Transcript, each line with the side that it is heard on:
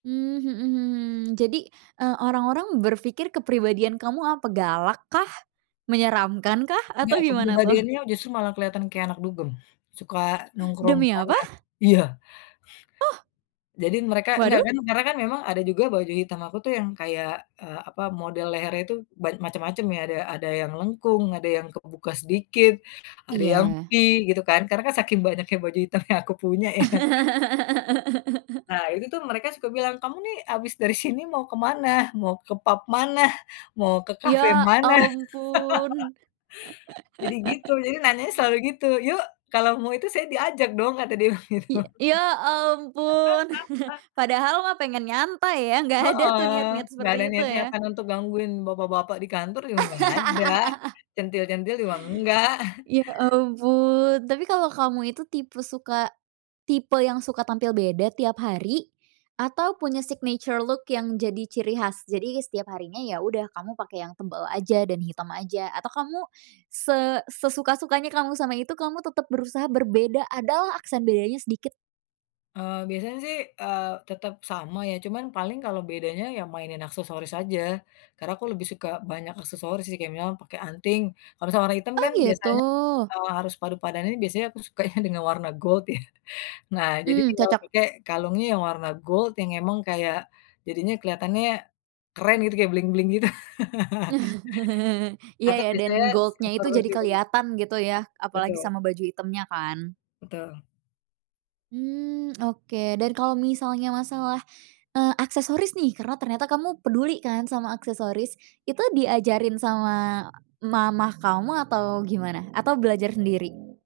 right: Mmm, mhm mhm. Jadi, eee, orang-orang berpikir kepribadian kamu apa galak kah, menyeramkan kah,
left: [unintelligible] Enggak
right: atau gimana tuh?
left: kepribadiannya justru malah kelihatan kayak anak dugem, suka nongkrong di
right: Demi
left: sana
right: apa?
left: iya.
right: Oh.
left: Jadi mereka enggak
right: Waduh.
left: kan karena kan memang ada juga baju hitam aku tuh yang kayak, eee, apa, model lehernya itu ban macem-macem ya ada ada yang lengkung, ada yang kebuka sedikit, ada yang V
right: Iya.
left: gitu kan, karena kan saking banyaknya baju hitam yang aku punya ya. Nah itu tuh mereka suka bilang, "Kamu nih habis dari sini mau kemana? Mau ke pub mana? Mau ke kafe
right: Ya
left: mana?"
right: ampun.
left: Jadi gitu, jadi nanyanya selalu gitu, "Yuk kalau mau itu saya diajak dong," kata dia bilang begitu.
right: Iya, ya ampun, padahal mah pengen nyantai ya, gak ada tuh
left: Heeh,
right: niat-niat
left: nggak
right: seperti
left: ada
right: itu ya?
left: niat-niatan untuk gangguin bapak-bapak di kantor juga nggak ada, centil-centil juga enggak.
right: Ya ampun, tapi kalo kamu itu tipe suka, tipe yang suka tampil beda tiap hari, atau punya signature look yang jadi ciri khas? Jadi setiap harinya ya udah kamu pake yang tebel aja dan hitam aja atau kamu se sesuka-sukanya kamu sama itu kamu tetep berusaha berbeda, ada lah aksen bedanya sedikit?
left: Eee, biasanya sih, eee, tetep sama ya cuman paling kalau bedanya ya mainin aksesoris aja. Karena aku lebih suka banyak aksesoris sih kayak misalnya pakai anting. Kalau sama warna hitam
right: Oh
left: kan
right: gitu.
left: biasanya, eee, harus padu padanin biasanya aku sukanya dengan warna gold ya. Nah jadi
right: Mmm,
left: tinggal
right: cocok.
left: pakai kalungnya yang warna gold yang emang kayak jadinya kelihatannya keren gitu kayak bling-bling gitu
right: Iya
left: atau
right: ya
left: biasanya
right: dan gold-nya
left: sekitar
right: itu jadi
left: hidung.
right: keliatan gitu ya, apalagi
left: Betul.
right: sama baju hitamnya kan?
left: Betul.
right: Hmm, oke, dan kalo misalnya masalah, eee, aksesoris nih karena ternyata kamu peduli kan sama aksesoris. Itu diajarin sama mama kamu atau gimana? Atau belajar sendiri?